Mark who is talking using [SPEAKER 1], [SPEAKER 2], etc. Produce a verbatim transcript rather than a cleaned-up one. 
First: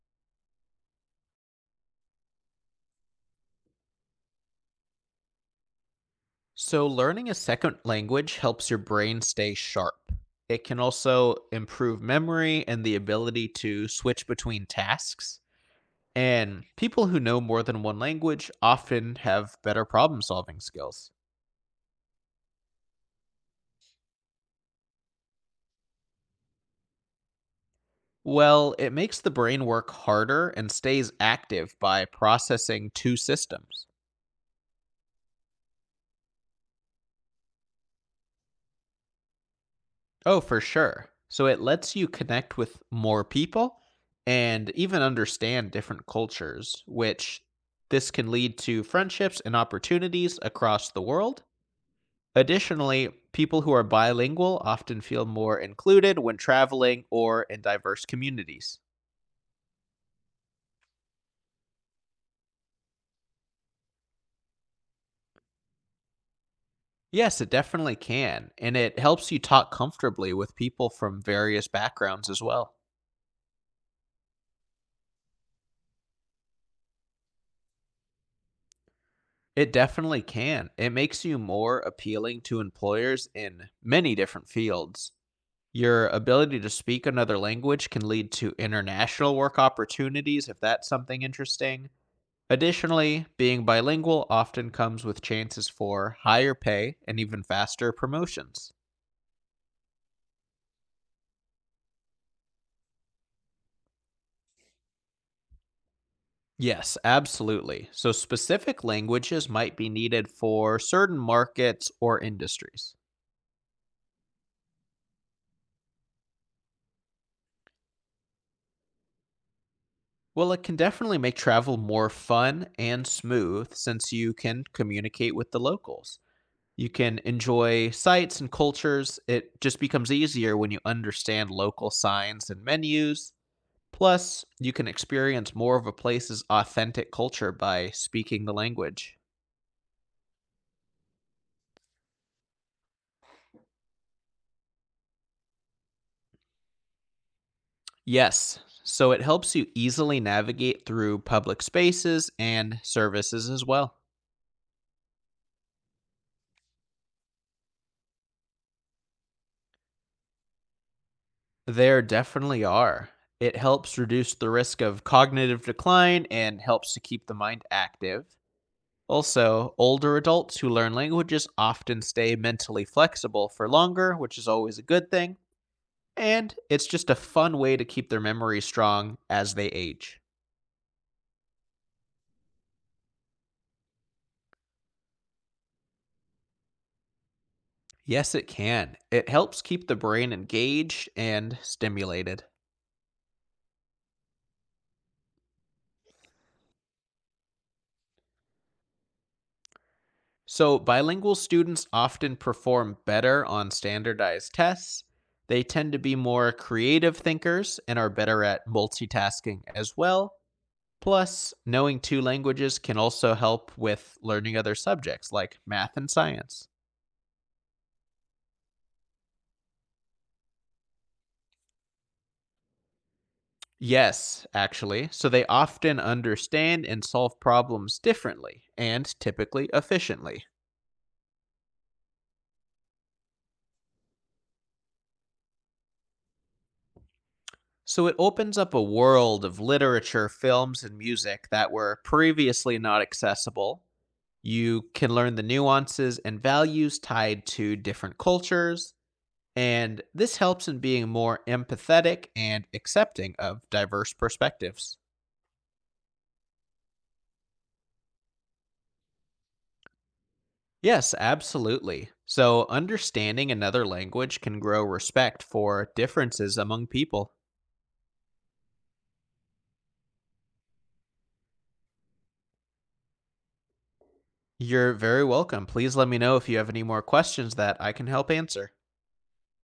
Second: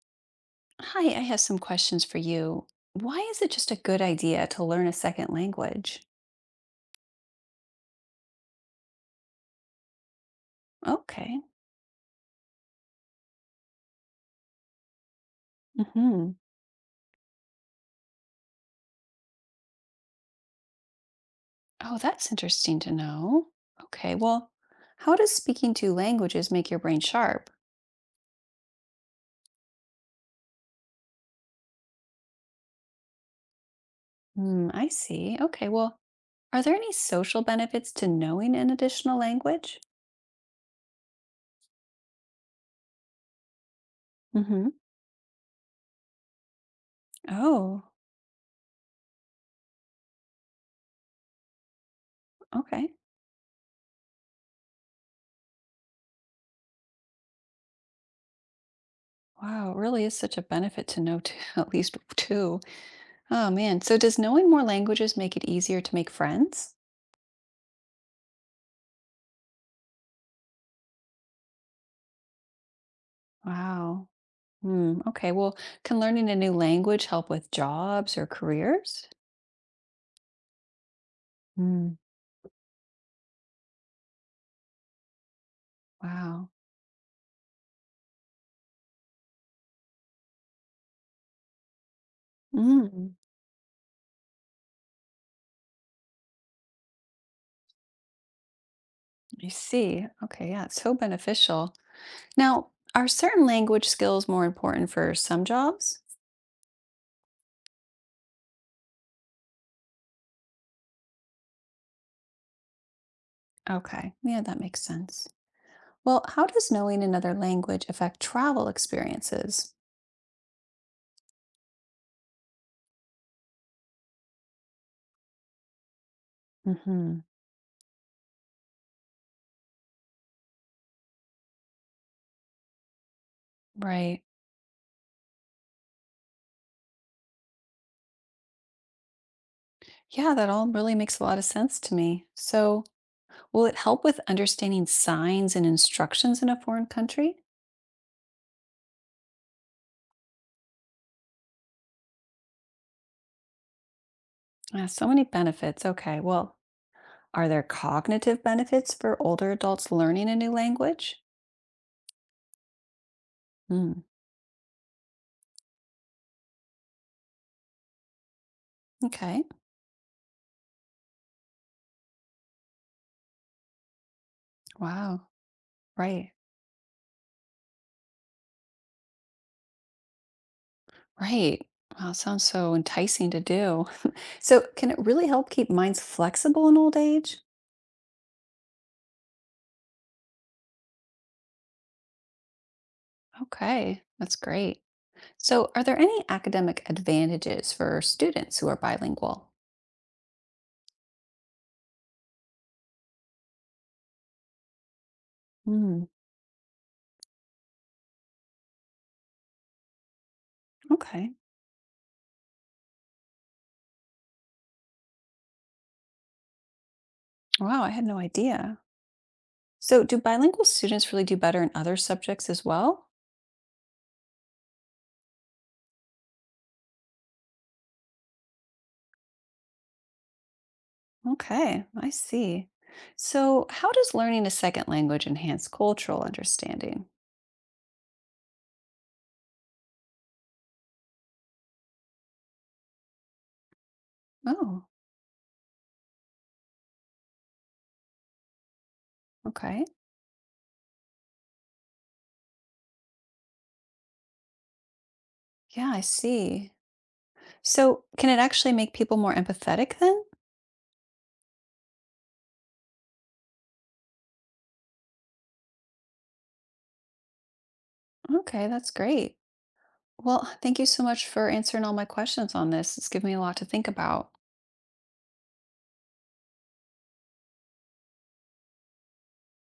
[SPEAKER 1] Hi, I have some questions for you. Why is it just a good idea to learn a second language?
[SPEAKER 2] So, learning a second language helps your brain stay sharp. It can also
[SPEAKER 1] Okay.
[SPEAKER 2] improve memory and the ability to switch between tasks.
[SPEAKER 1] hmm
[SPEAKER 2] And people who know more than one language often have better problem solving skills.
[SPEAKER 1] Oh, that's interesting to know. Okay, well, how does speaking two languages make your brain sharp?
[SPEAKER 2] Well, it makes the brain work harder and stays active by processing two systems.
[SPEAKER 1] Hmm, I see. Okay, well, are there any social benefits to knowing an additional language?
[SPEAKER 2] Oh, for sure. So it lets you connect with more people and
[SPEAKER 1] Hmm.
[SPEAKER 2] even understand different cultures, which
[SPEAKER 1] Oh,
[SPEAKER 2] this can lead to friendships and opportunities across the world.
[SPEAKER 1] okay.
[SPEAKER 2] Additionally, people who are bilingual often feel more included when traveling or in diverse communities.
[SPEAKER 1] Wow, it really is such a benefit to know two, at least two. Oh man, so does knowing more languages make it easier to make friends?
[SPEAKER 2] Yes, it definitely can, and it helps you talk comfortably with people from various backgrounds as well.
[SPEAKER 1] Wow. Hmm. Okay. Well, can learning a new language help with jobs or careers?
[SPEAKER 2] It definitely can. It makes you more
[SPEAKER 1] Mm,
[SPEAKER 2] appealing to employers in many different fields. Your
[SPEAKER 1] wow.
[SPEAKER 2] ability to speak another language can lead to international work opportunities if that's something interesting.
[SPEAKER 1] Mm,
[SPEAKER 2] Additionally, being bilingual often comes with chances for higher pay and even faster promotions.
[SPEAKER 1] I see. Okay. Yeah, it's so beneficial. Now, are certain language skills more important for some jobs?
[SPEAKER 2] Yes, absolutely. So, specific languages might be needed for certain markets or industries.
[SPEAKER 1] Okay. Yeah, that makes sense. Well, how does knowing another language affect travel experiences?
[SPEAKER 2] Well, it can definitely make travel more fun and smooth since you can communicate with the locals. You can
[SPEAKER 1] Hmm.
[SPEAKER 2] enjoy sights and cultures. It just becomes easier when you understand local signs and menus.
[SPEAKER 1] Right.
[SPEAKER 2] Plus, you can experience more of a place's authentic culture by speaking the language.
[SPEAKER 1] Yeah, that all really makes a lot of sense to me. So, will it help with understanding signs and instructions in a foreign country?
[SPEAKER 2] Yes, so it helps you easily navigate through public spaces and services as well.
[SPEAKER 1] Yeah, so many benefits. Okay, well, are there cognitive benefits for older adults learning a new language?
[SPEAKER 2] There definitely are. It helps
[SPEAKER 1] Mm,
[SPEAKER 2] reduce the risk of cognitive decline and helps to keep the mind active.
[SPEAKER 1] okay.
[SPEAKER 2] Also, older adults who learn languages often stay mentally flexible for longer, which is always a good
[SPEAKER 1] Wow.
[SPEAKER 2] thing,
[SPEAKER 1] Right.
[SPEAKER 2] and it's just a fun way to keep their memory strong as they age.
[SPEAKER 1] Right. Wow, sounds so enticing to do. So, can it really help keep minds flexible in old age?
[SPEAKER 2] Yes, it can. It helps keep the brain engaged and stimulated.
[SPEAKER 1] Okay, that's great. So, are there any academic advantages for students who are bilingual?
[SPEAKER 2] So, bilingual students often perform better on standardized tests. They tend to
[SPEAKER 1] Mm,
[SPEAKER 2] be more creative thinkers and are better at multitasking as well.
[SPEAKER 1] okay.
[SPEAKER 2] Plus, knowing two languages can also help with learning other subjects like math and science.
[SPEAKER 1] Wow, I had no idea. So, do bilingual students really do better in other subjects as well?
[SPEAKER 2] Yes, actually. So they often understand and solve problems differently and typically efficiently.
[SPEAKER 1] Okay, I see. So, how does learning a second language enhance cultural understanding?
[SPEAKER 2] So it opens up a world of literature, films, and music that were previously not accessible. You
[SPEAKER 1] Oh,
[SPEAKER 2] can learn the nuances and values tied to different cultures,
[SPEAKER 1] okay.
[SPEAKER 2] and this helps in being more empathetic and accepting of diverse perspectives.
[SPEAKER 1] Yeah, I see. So, can it actually make people more empathetic then?
[SPEAKER 2] Yes, absolutely. So, understanding another language can grow respect for differences among people.
[SPEAKER 1] Okay, that's great. Well, thank you so much for answering all my questions on this. It's given me a lot to think about.
[SPEAKER 2] You're very welcome. Please let me know if you have any more questions that I can help answer.